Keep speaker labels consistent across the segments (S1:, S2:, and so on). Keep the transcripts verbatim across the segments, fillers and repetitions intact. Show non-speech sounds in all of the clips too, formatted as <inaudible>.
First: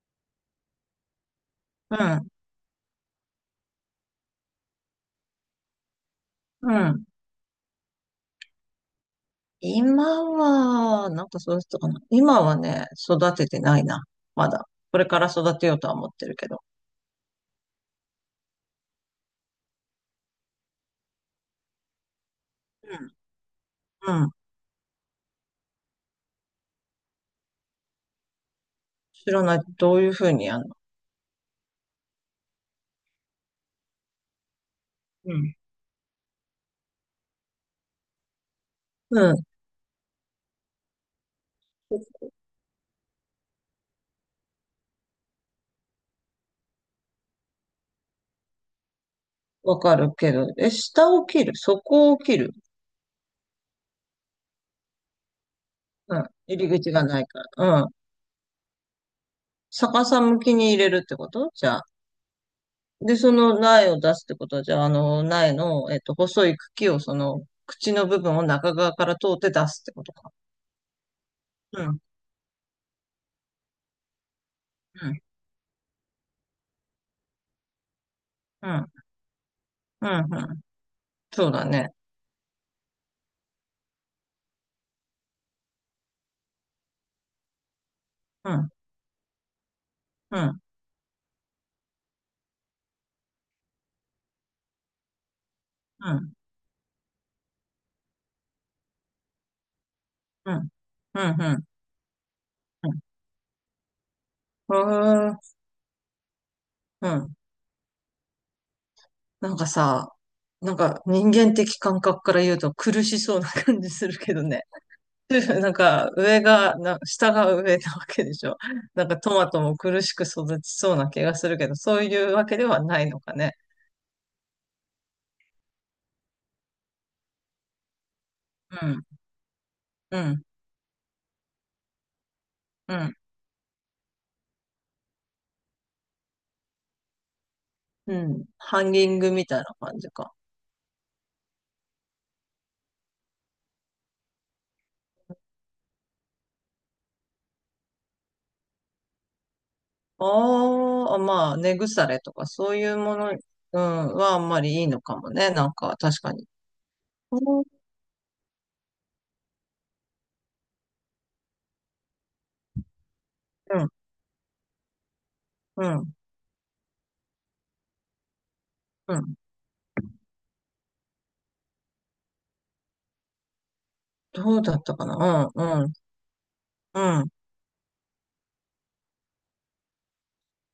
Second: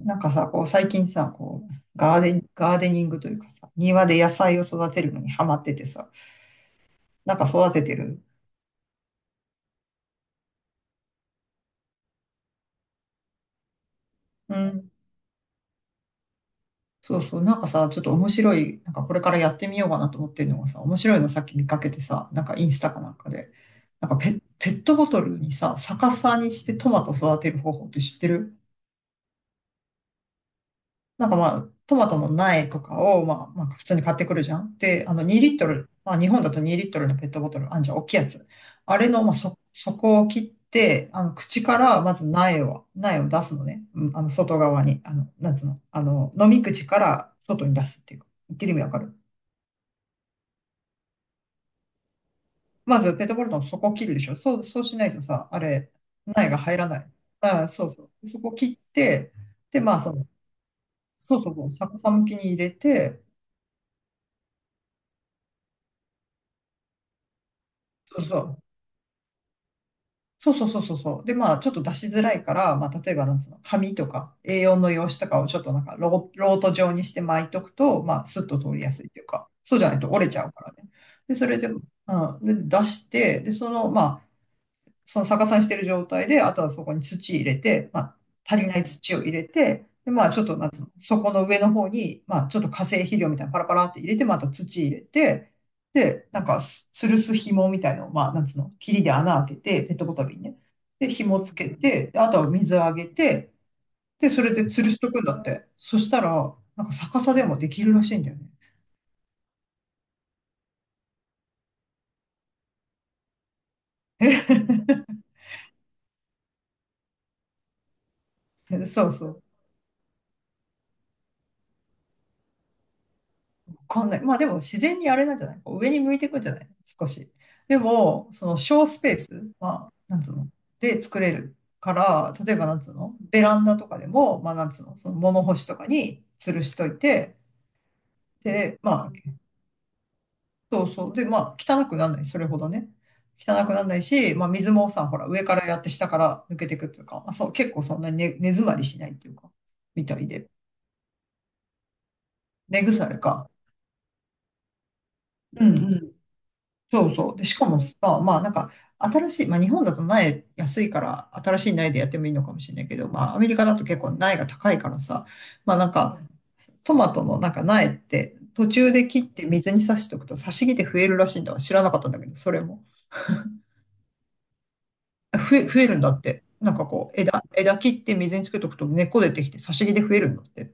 S1: なんかさ、こう最近さ、こう、
S2: う
S1: ガー
S2: ん、
S1: デン、ガーデニングというかさ、庭で野菜を育てるのにハマっててさ、
S2: うん。
S1: なんか育ててる。
S2: 今は、なんかそうしたかな。今はね、育ててないな。ま
S1: う
S2: だ。
S1: ん。
S2: これから育てようとは思ってるけど。
S1: そうそう、なんかさ、ちょっと面白い、なんかこれからやってみようかなと思ってるのがさ、面白いのさっき見かけてさ、なんかインスタ
S2: う
S1: かなん
S2: ん。
S1: かで、なんか
S2: うん。
S1: ペ、ペットボトルにさ、逆さにしてトマト育てる方法って知ってる？
S2: 知らない。どういうふうにやるの？
S1: なんかまあ、トマトの苗とかを、まあ、まあ、普通に買ってくるじゃん。で、あの、
S2: うん。
S1: にリットルリットル、まあ、日本だとにリットルリットルのペットボトル、あんじゃん、大きいやつ。あれ
S2: う
S1: の、まあ、
S2: ん。
S1: そ、底を切って、あの、口から、まず苗を、苗を出すのね。うん、あの、外側に、あの、なんつうの、あの、飲み口から外に出すっていうか、言ってる意味わかる？
S2: わかるけど。え、下を切る。そこを切る。
S1: まず、ペットボトルの底を切るでしょ。そう、そうしないとさ、あれ、
S2: うん。
S1: 苗が
S2: 入り
S1: 入ら
S2: 口
S1: な
S2: が
S1: い。
S2: ないか
S1: あ、
S2: ら。
S1: そ
S2: う
S1: う
S2: ん。
S1: そう。そこを切って、で、まあ、
S2: 逆
S1: そ
S2: さ
S1: の、
S2: 向きに入れるってこ
S1: そう
S2: と
S1: そうそ
S2: じ
S1: う、
S2: ゃあ。
S1: 逆さ向きに入れ
S2: で、
S1: て、
S2: その苗を出すってことは、じゃあ、あの、苗の、えっと、細い茎を、その、口の
S1: そ
S2: 部
S1: う
S2: 分
S1: そ
S2: を
S1: う。
S2: 中側から通って出すってことか。
S1: そうそうそうそうそう。で、まあ、ちょっ
S2: う
S1: と出
S2: ん。
S1: しづらいから、まあ、例えば、なんつうの、紙とか エーよん の用
S2: う
S1: 紙
S2: ん。
S1: とかをちょっとなんかロー、ロート状にして巻いとくと、まあ、スッと通
S2: う
S1: り
S2: ん。
S1: やすいというか、そうじゃない
S2: う
S1: と
S2: ん。
S1: 折れち
S2: う
S1: ゃうか
S2: ん。
S1: らね。で、そ
S2: そう
S1: れ
S2: だ
S1: で、うん、
S2: ね。
S1: で出して、で、その、まあ、その逆さにしてる状態で、あとはそこに土入れて、まあ、
S2: う
S1: 足り
S2: ん、
S1: ない土を入れて、で、まあ、
S2: う
S1: ちょっと、
S2: ん、
S1: なんつうの、そこの上の方に、まあ、ちょっと化成肥料みたいなのパラパラって入れて、また土入れて、
S2: う
S1: で、
S2: ん、
S1: なんか、す吊るす紐みたいのを、まあ、なんつうの、霧で穴開けて、ペットボトルに
S2: う
S1: ね。
S2: ん、
S1: で、
S2: う
S1: 紐
S2: ん、
S1: つ
S2: うん、
S1: けて、であとは水
S2: う
S1: あ
S2: ん。
S1: げて、で、それで
S2: へ
S1: 吊るしとくんだっ
S2: ー。
S1: て。そしたら、なんか
S2: う
S1: 逆さ
S2: ん。
S1: でもできるらしいんだよね。
S2: なんかさ、なんか人間的感覚から言うと苦しそうな感じするけどね。<laughs> なんか上が、な下が上なわけでしょ。
S1: <laughs>
S2: な
S1: そ
S2: ん
S1: う
S2: か
S1: そ
S2: ト
S1: う。
S2: マトも苦しく育ちそうな気がするけど、そういうわけではないのかね。
S1: わかんない。まあでも自然にあれなんじゃない？上に向いていくんじゃない？少し。でも、その
S2: う
S1: 小ス
S2: ん、
S1: ペースはな
S2: う
S1: んつう
S2: ん、
S1: ので作れるから、例えばなんつう
S2: う
S1: の
S2: ん、
S1: ベランダとかでも、まあなんつうのその物干しとかに吊るしといて、
S2: うん。
S1: で、
S2: ハンギ
S1: まあ、
S2: ングみたいな感じか。
S1: そうそう。で、まあ汚くならない。それほどね。汚くならないし、まあ水もさ、ほら上からやって下から抜けていくっていうか、まあそう、結構そんなに根、根詰まりしないっていうか、みたいで。
S2: ああ、まあ、根腐れとかそうい
S1: 根
S2: う
S1: 腐
S2: も
S1: れ
S2: の、
S1: か。
S2: うん、はあんまりいいのかもね。
S1: う
S2: なんか
S1: ん、
S2: 確かに。
S1: そうそう。で、し
S2: うん、
S1: かもさ、まあなんか、新しい、まあ日本だと苗安いから、新しい苗でやってもいいのかもしれないけど、まあアメリカだと結構苗が高いからさ、まあ
S2: う
S1: なん
S2: ん、
S1: か、トマトのなんか苗って途中で
S2: う
S1: 切っ
S2: ん。
S1: て水に挿しておくと挿し木で増えるらしいんだわ。知らなかったんだけど、それも。
S2: どうだったかな。
S1: 増
S2: う
S1: え、増
S2: ん、
S1: え
S2: うん、
S1: るんだって。なんか
S2: う
S1: こう、
S2: ん。
S1: 枝、枝切って水につけとくと根っこ出てきて挿し木で増えるんだって。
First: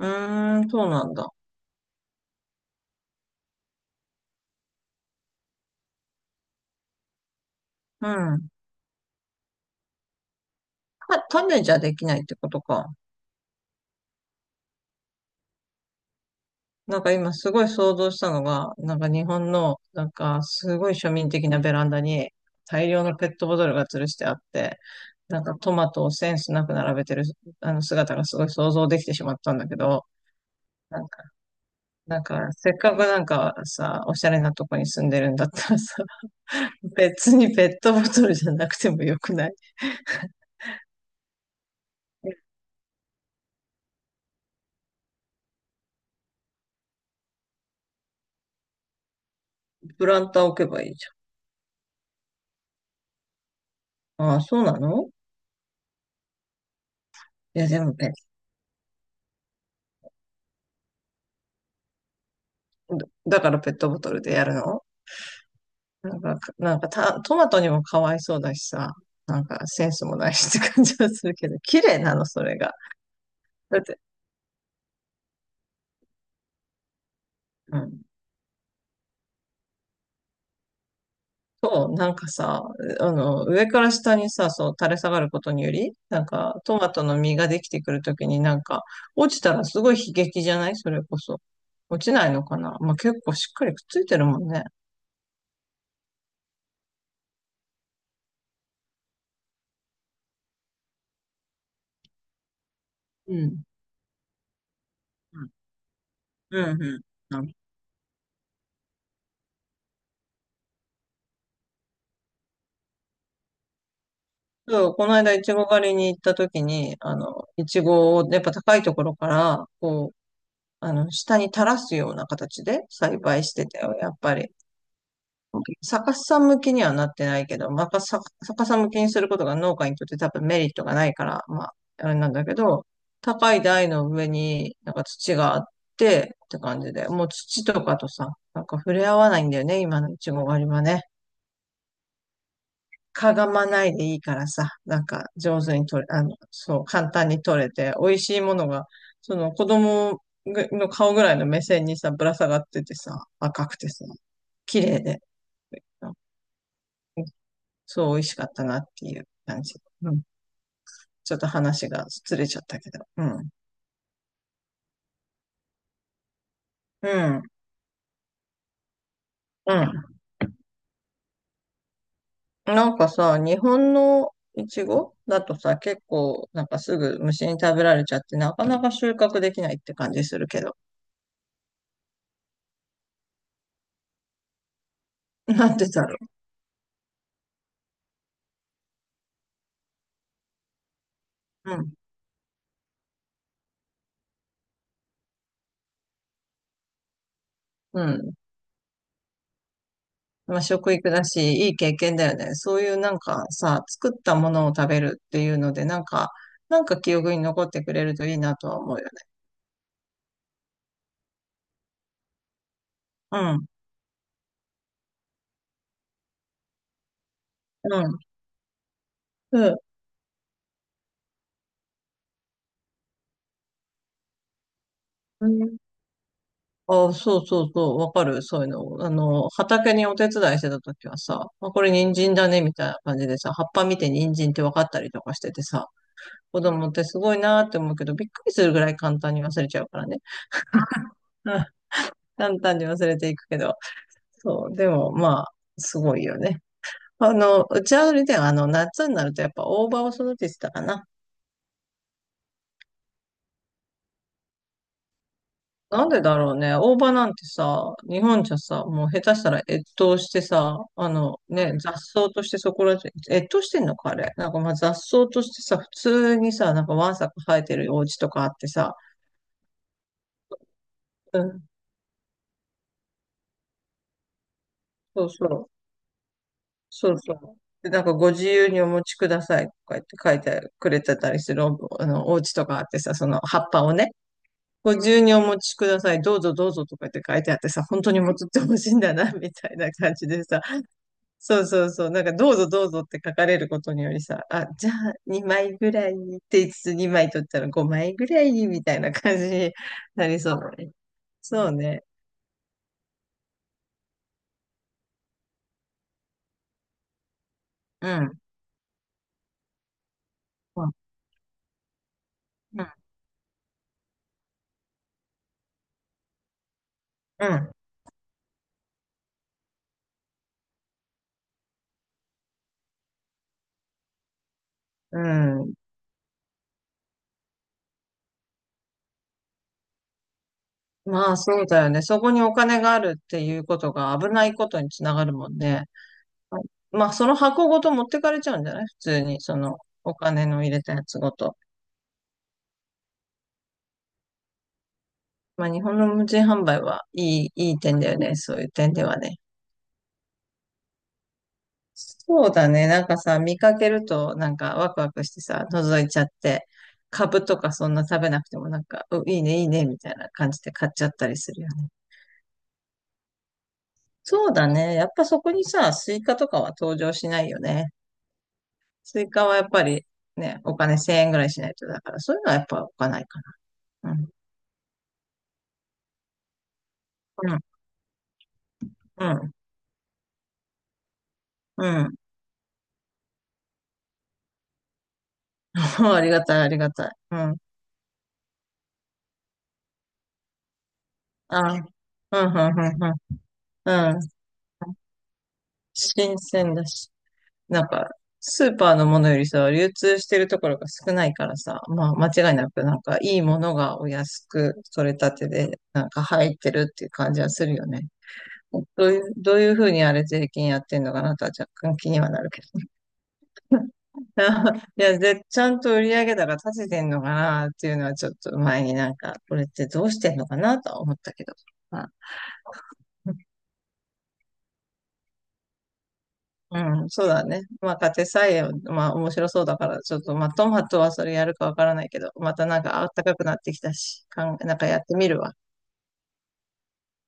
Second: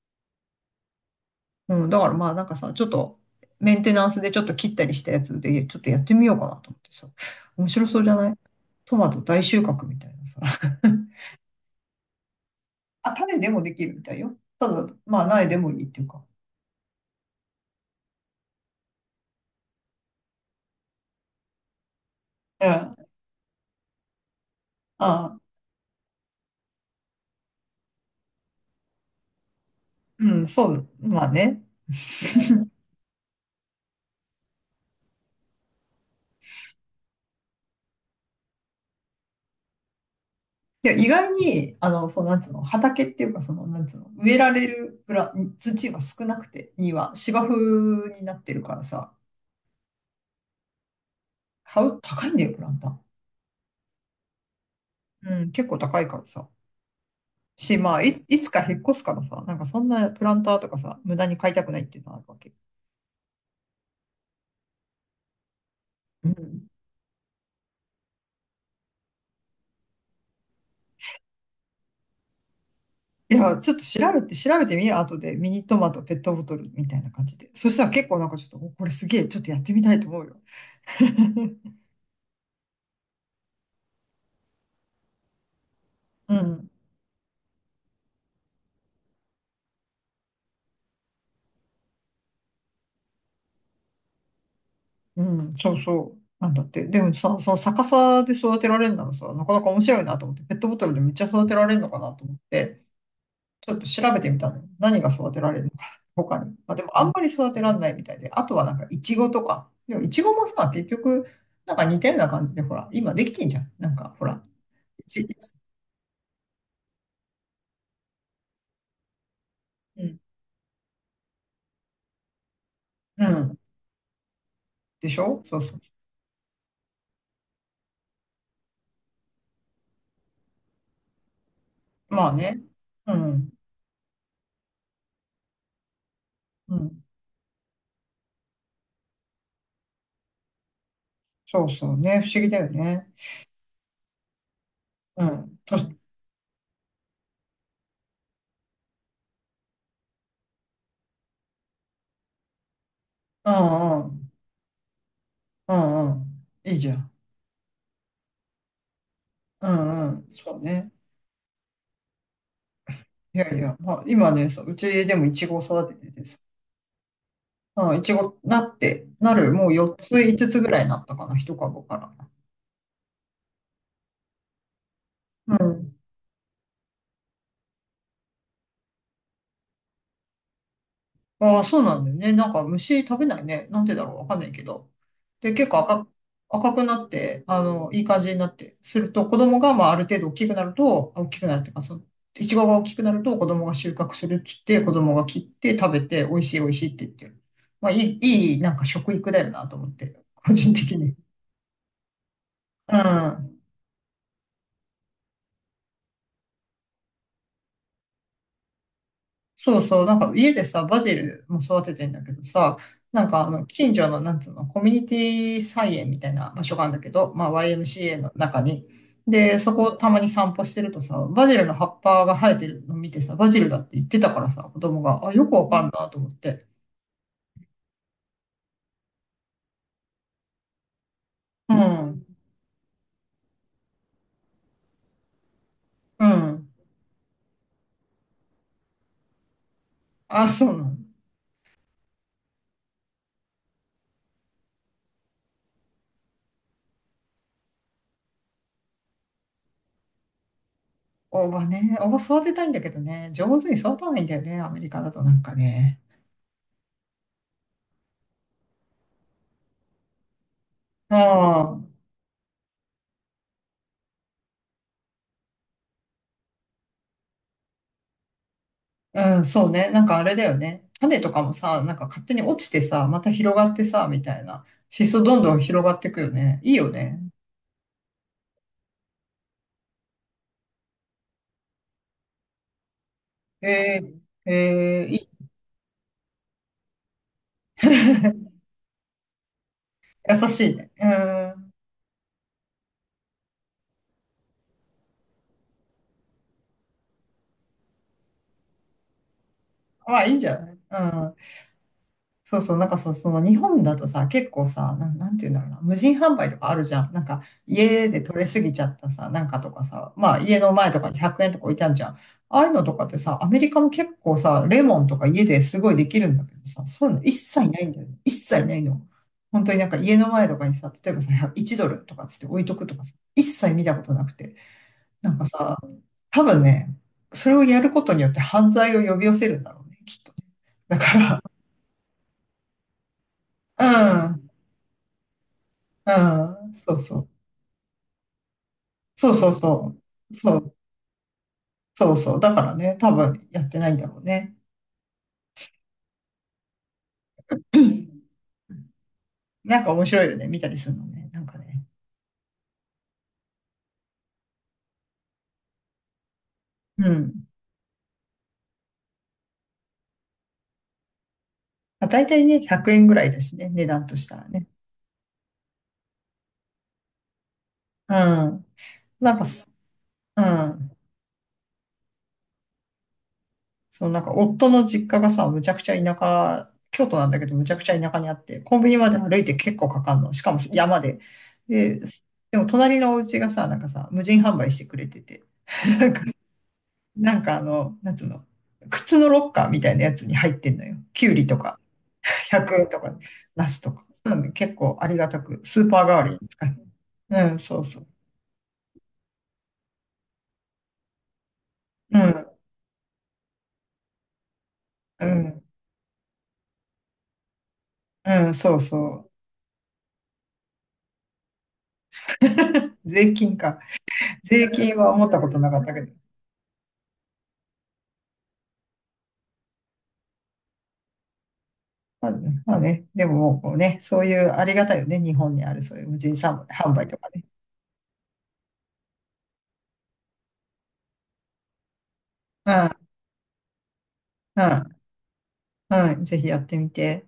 S2: うーん、そうなんだ。
S1: うん、だからまあなんかさ、ちょっとメンテナンスでちょっと切ったりしたやつで、ちょっとやってみようかなと思ってさ。面白そう
S2: う
S1: じゃない？
S2: ん。
S1: トマト大収穫みたいなさ。<laughs>
S2: た種じゃできないってことか。
S1: あ、種でもできるみたいよ。ただ、まあ苗でもいいっていうか。
S2: なんか今すごい想像したのが、なんか日本の、なんかすごい庶民的なベランダに
S1: うん。
S2: 大量
S1: あ
S2: のペットボトルが吊るしてあって、
S1: あ、
S2: なんかトマトをセンスなく並べてるあの姿がすごい想像できてしまったんだけど、
S1: うん、そう、
S2: なん
S1: ま
S2: か、
S1: あね。
S2: なんかせっかくなんかさ、おしゃれなとこに住んでるんだったらさ、<laughs> 別にペットボトルじゃなくてもよくない？
S1: いや、意外に、あの、そう、なんつうの、畑っていうか、その、なんつうの、植えられるプラ、土が少なくて、には芝生になってるからさ、
S2: プランター置けばいいじ
S1: 買う、高いんだよ、プランター。
S2: ゃん。ああ、そうなの？
S1: うん、結構高いからさ。
S2: いや、
S1: し、
S2: でも
S1: まあ、
S2: ペ
S1: いつ、いつか引っ越すからさ、なんかそんなプランターとかさ、無駄に買いたくないっていうのはあるわけ。
S2: だからペットボトルでやるの？なん
S1: う
S2: か、
S1: ん。
S2: なんかた、トマトにもかわいそうだしさ、なんかセンスもないしって感じはするけど、綺麗なの、それが。
S1: いや、ちょっ
S2: だっ
S1: と
S2: て、
S1: 調べて、調べてみよう、後で。ミニトマト、ペットボトルみたいな感じで。そし
S2: う
S1: たら
S2: ん。
S1: 結構なんかちょっと、おこれすげえ、ちょっとやってみたいと思うよ。<laughs>
S2: そう、なんかさ、あの、上から下にさ、そう、垂れ下がることにより、なん
S1: う
S2: か、
S1: ん、
S2: トマトの実ができてくるときになんか、落ちたらすごい悲劇じゃない？それこそ。落ちないのかな。まあ、結構しっかりくっついてるもんね。
S1: うん、そうそう。なんだって。でもさ、その逆さで育てられるならさ、なかなか面白いなと思って、ペットボトルでめっちゃ育てられるのかなと思って、
S2: うん。
S1: ちょっと調べてみたの。何が育てられるのか、他に。
S2: うん、
S1: まあ、
S2: う
S1: で
S2: ん、う
S1: も
S2: ん。
S1: あんまり
S2: な
S1: 育
S2: る
S1: てられないみたいで、あとはなんかイチゴとか。でもイチゴもさ、結局、なんか似たような感じで、ほら、今できてんじゃん。なんか、ほら。
S2: ほど。こ
S1: い
S2: の
S1: ちい
S2: 間、いち
S1: ち、
S2: ご狩りに行った時に、あの、いちごを、やっぱ高いところから、
S1: う
S2: こう、
S1: ん。
S2: あの、下に垂らすような形で栽
S1: う
S2: 培し
S1: ん、
S2: てたよ、やっぱり。
S1: でしょ？そうそう。
S2: 逆さ向きにはなってないけど、まあ、逆さ逆さ向きにすることが農家にとって多分メリットがないから、まあ、あれ
S1: ま
S2: な
S1: あ
S2: んだけ
S1: ね。
S2: ど、
S1: うん。
S2: 高い台の上になんか土があってって
S1: う
S2: 感じ
S1: ん。
S2: で、もう土とかとさ、なんか触れ合わないんだよね、今のいちご狩りはね。
S1: そうそうね。不思議だよね。
S2: かがまないでいいからさ、なん
S1: う
S2: か
S1: ん。
S2: 上
S1: と
S2: 手に
S1: し、
S2: 取れ、あの、そう、簡単に取れて、美味しいものが、その子供ぐの顔ぐらいの目線にさ、ぶら下がっててさ、
S1: う
S2: 赤くて
S1: んう
S2: さ、
S1: ん。
S2: 綺麗で、
S1: うんうん。いいじゃん。
S2: うん、そう、美味しかったなっていう感
S1: う
S2: じ。
S1: んう
S2: うん。
S1: ん。そうね。
S2: ちょっと話がずれちゃったけど。う
S1: い
S2: ん。
S1: やいや、まあ、今ね、そう、うちでもイチゴを育てててさ、
S2: うん。
S1: うん、いちごなって、なる、も
S2: う
S1: う4
S2: ん。
S1: つ、いつつつぐらいなったかな、ひとかぶ株から。
S2: なんかさ、日本のイチゴだ
S1: う
S2: とさ、
S1: ん。
S2: 結構、なんかすぐ虫に食べられちゃって、なかなか収穫できないって感じするけど。
S1: ああ、そうなんだよね。なんか虫食べないね。なんでだろう、わかんないけど。で、結
S2: なん
S1: 構
S2: でだ
S1: 赤く、
S2: ろ
S1: 赤くなって、あの、いい感じになって、すると子供が、まあ、ある程度大きくなると、大きくなるっていう
S2: う。う
S1: か、
S2: ん。
S1: その、いちごが大きくなると子供が収穫するっつって、子供が切って食べて、美味しい美味しいって言ってる。まあ、い
S2: う
S1: い、
S2: ん。
S1: いい、なんか食育だよなと思って、個
S2: まあ、
S1: 人
S2: 食
S1: 的
S2: 育
S1: に。
S2: だし、いい経験だよね。そうい
S1: う
S2: うなんか
S1: ん。
S2: さ、作ったものを食べるっていうので、なんか、なんか記憶に残ってくれるといいなとは思うよね。
S1: そうそう、なんか家でさ、バジルも育ててんだけどさ、なん
S2: う
S1: かあの、
S2: ん。
S1: 近所の、なんつうの、コミュニティ菜園みたいな場所があるんだけど、まあ ワイエムシーエー の中に。で、
S2: う
S1: そ
S2: ん。
S1: こたまに散歩してるとさ、バジルの葉っぱが生えてるの見てさ、バジルだって言ってたからさ、子供が、あ、よ
S2: う
S1: くわ
S2: ん。
S1: かんなと思って。
S2: あ、そうそうそう、わかる。そういうの。あの、畑にお手伝いしてた時はさ、あ、
S1: うん、
S2: これ人
S1: ん
S2: 参だね、みたいな感じでさ、葉っぱ見て人参って分かったりとかしててさ、
S1: う
S2: 子
S1: ん。
S2: 供ってすごいなーって思うけど、びっくりするぐらい簡単に忘れちゃうからね。
S1: あ、そうなの。
S2: うん、簡単に忘れていくけど。そう、でもまあ、すごいよね。あの、うちはあれだよ。あの、夏になるとやっぱ大葉を育ててたかな。
S1: 大葉ね。大葉育てたいんだけどね、上手に育たないんだよね、アメリカだとなんかね。
S2: なんでだろうね。大葉なんてさ、日本じゃさ、もう下手したら越冬してさ、あ
S1: う
S2: のね、
S1: ん。
S2: 雑草としてそこら中、越冬してんのかあれ。なんかまあ雑草としてさ、普通にさ、なんかわんさか生えてるお家とかあってさ、
S1: うん、そうね。なんかあれだよね。種と
S2: う
S1: かも
S2: ん、
S1: さ、なんか勝手に落ちてさ、また広がってさ、みたいな。シソ
S2: そう
S1: どん
S2: そ
S1: どん
S2: う、
S1: 広がってくよね。いいよ
S2: そう
S1: ね。
S2: そう。で、なんかご自由にお持ちくださいとか言って書いてくれてたりするお、あの、お家とかあってさ、その葉っぱを
S1: え
S2: ね、
S1: ー、
S2: ご
S1: えー、
S2: 自
S1: い
S2: 由
S1: い。
S2: にお持ちください。どうぞどうぞとかって書いてあってさ、本当に持っ
S1: <laughs>
S2: てほしいんだな、みたいな感じ
S1: 優
S2: でさ。
S1: しいね。う
S2: そう
S1: ん。
S2: そうそう。なんか、どうぞどうぞって書かれることによりさ、あ、じゃあにまいぐらいって言いつつにまい取ったらごまいぐらいみたいな感じに
S1: まあ、
S2: な
S1: いい
S2: り
S1: んじ
S2: そ
S1: ゃ
S2: うだ
S1: ない？
S2: ね。
S1: うん。
S2: そうね。
S1: そうそう、なんかさ、その日本だとさ、結構さ、なん、なんて言うんだろうな、無人販売とかあるじゃん。なんか家
S2: う
S1: で取
S2: ん。
S1: れすぎちゃったさ、なんかとかさ、まあ家の
S2: う
S1: 前
S2: ん。
S1: とかにひゃくえんとか置いてあるじゃん。ああいうのとかってさ、アメリカも結構さ、レモンとか家ですごいできるんだけどさ、そういうの一
S2: う
S1: 切
S2: ん。
S1: ないんだよね。一切ないの。本当になんか家の前とかにさ、例えばさ、じゅうドルとかつって置いとくとかさ、一切見たことなくて。
S2: う
S1: なんか
S2: ん。
S1: さ、多分ね、それをやることによって犯罪を呼び寄せるんだろうね、きっとね。だか
S2: まあ、
S1: ら、
S2: そうだよね。そこにお金があるっていうこ
S1: う
S2: とが危な
S1: ん。
S2: いことにつながるもんね。
S1: うん、そう
S2: まあ、
S1: そ
S2: そ
S1: う。
S2: の箱ごと持ってかれちゃうんじゃない？普通
S1: そう
S2: に、
S1: そう
S2: その
S1: そ
S2: お
S1: う。
S2: 金
S1: そ
S2: の入
S1: う、
S2: れたやつごと。
S1: そうそう。だからね、多分やってないんだろうね。
S2: まあ、日本の無人販売はいい、い
S1: う
S2: い点だ
S1: ん、
S2: よね。そういう点ではね。
S1: なんか面白いよね、見たりするのね。なんかね。
S2: そうだね。なんかさ、見かけると、なんかワクワクしてさ、覗いちゃって、
S1: うん。
S2: 株とかそんな食べなくても、なんか、う、いいね、いいね、みたいな感じで買っちゃったりするよね。
S1: まあ、大体ね、ひゃくえんぐらいだしね、値段とした
S2: そ
S1: ら
S2: う
S1: ね。
S2: だね。やっぱそこにさ、スイカとかは登場しないよね。
S1: うん。
S2: スイ
S1: なんか
S2: カはや
S1: す、
S2: っぱり
S1: う
S2: ね、お
S1: ん。
S2: 金せんえんぐらいしないと、だからそういうのはやっぱ置かないか
S1: そう、
S2: な。う
S1: なん
S2: ん。
S1: か夫の実家がさ、むちゃくちゃ田舎、京都なんだけ
S2: う
S1: ど、
S2: ん。
S1: むちゃくちゃ田舎にあって、コンビニまで歩いて結構かかんの。しかも山で。
S2: うん。
S1: で、
S2: うん。
S1: でも隣のお家がさ、なんかさ、無人販売してくれてて、
S2: <laughs> ありがたい、ありがたい。
S1: な
S2: う
S1: んか
S2: ん。
S1: あの、なんつうの、靴のロッカーみたいなやつに入ってんのよ。キュウリと
S2: あ、う
S1: か、
S2: ん、う
S1: 100
S2: ん、
S1: 円
S2: う
S1: と
S2: ん、う
S1: か、ナスとか。
S2: ん。うん。
S1: なんで結構ありがたく、スーパー代わり
S2: 新
S1: に使
S2: 鮮
S1: う。
S2: だし、
S1: うん、そ
S2: な
S1: う
S2: ん
S1: そう。
S2: か、スーパーのものよりさ、流通してるところが少ないからさ、まあ
S1: う
S2: 間
S1: ん、
S2: 違いなくなんかいいものがお安く取れ
S1: う
S2: たて
S1: ん、
S2: でなんか入ってるっていう感じはするよね。
S1: うん、そうそ
S2: どうい
S1: う。
S2: う、どういうふうにあれ税金やってんのかなとは若干気にはなるけど。
S1: <laughs> 税金か。税
S2: <laughs>
S1: 金
S2: い
S1: は
S2: や、
S1: 思った
S2: で、
S1: こと
S2: ち
S1: な
S2: ゃ
S1: か
S2: ん
S1: った
S2: と
S1: け
S2: 売り
S1: ど。
S2: 上げ高立ててんのかなっていうのはちょっと前になんか、これってどうしてんのかなとは思ったけど。まあ
S1: まあね、まあねでももうこうね、そういうありがたいよね、日本にあるそういう無人販
S2: う
S1: 売
S2: ん、
S1: と
S2: そ
S1: か
S2: う
S1: ね。
S2: だね。まあ、家庭菜園、まあ、面白そうだから、ちょっと、まあ、トマトはそれやるかわからないけど、また
S1: う
S2: なん
S1: ん、
S2: か暖かくなってきたし、かん、なんか
S1: う
S2: やってみるわ。
S1: ん、うん、ぜひやってみて。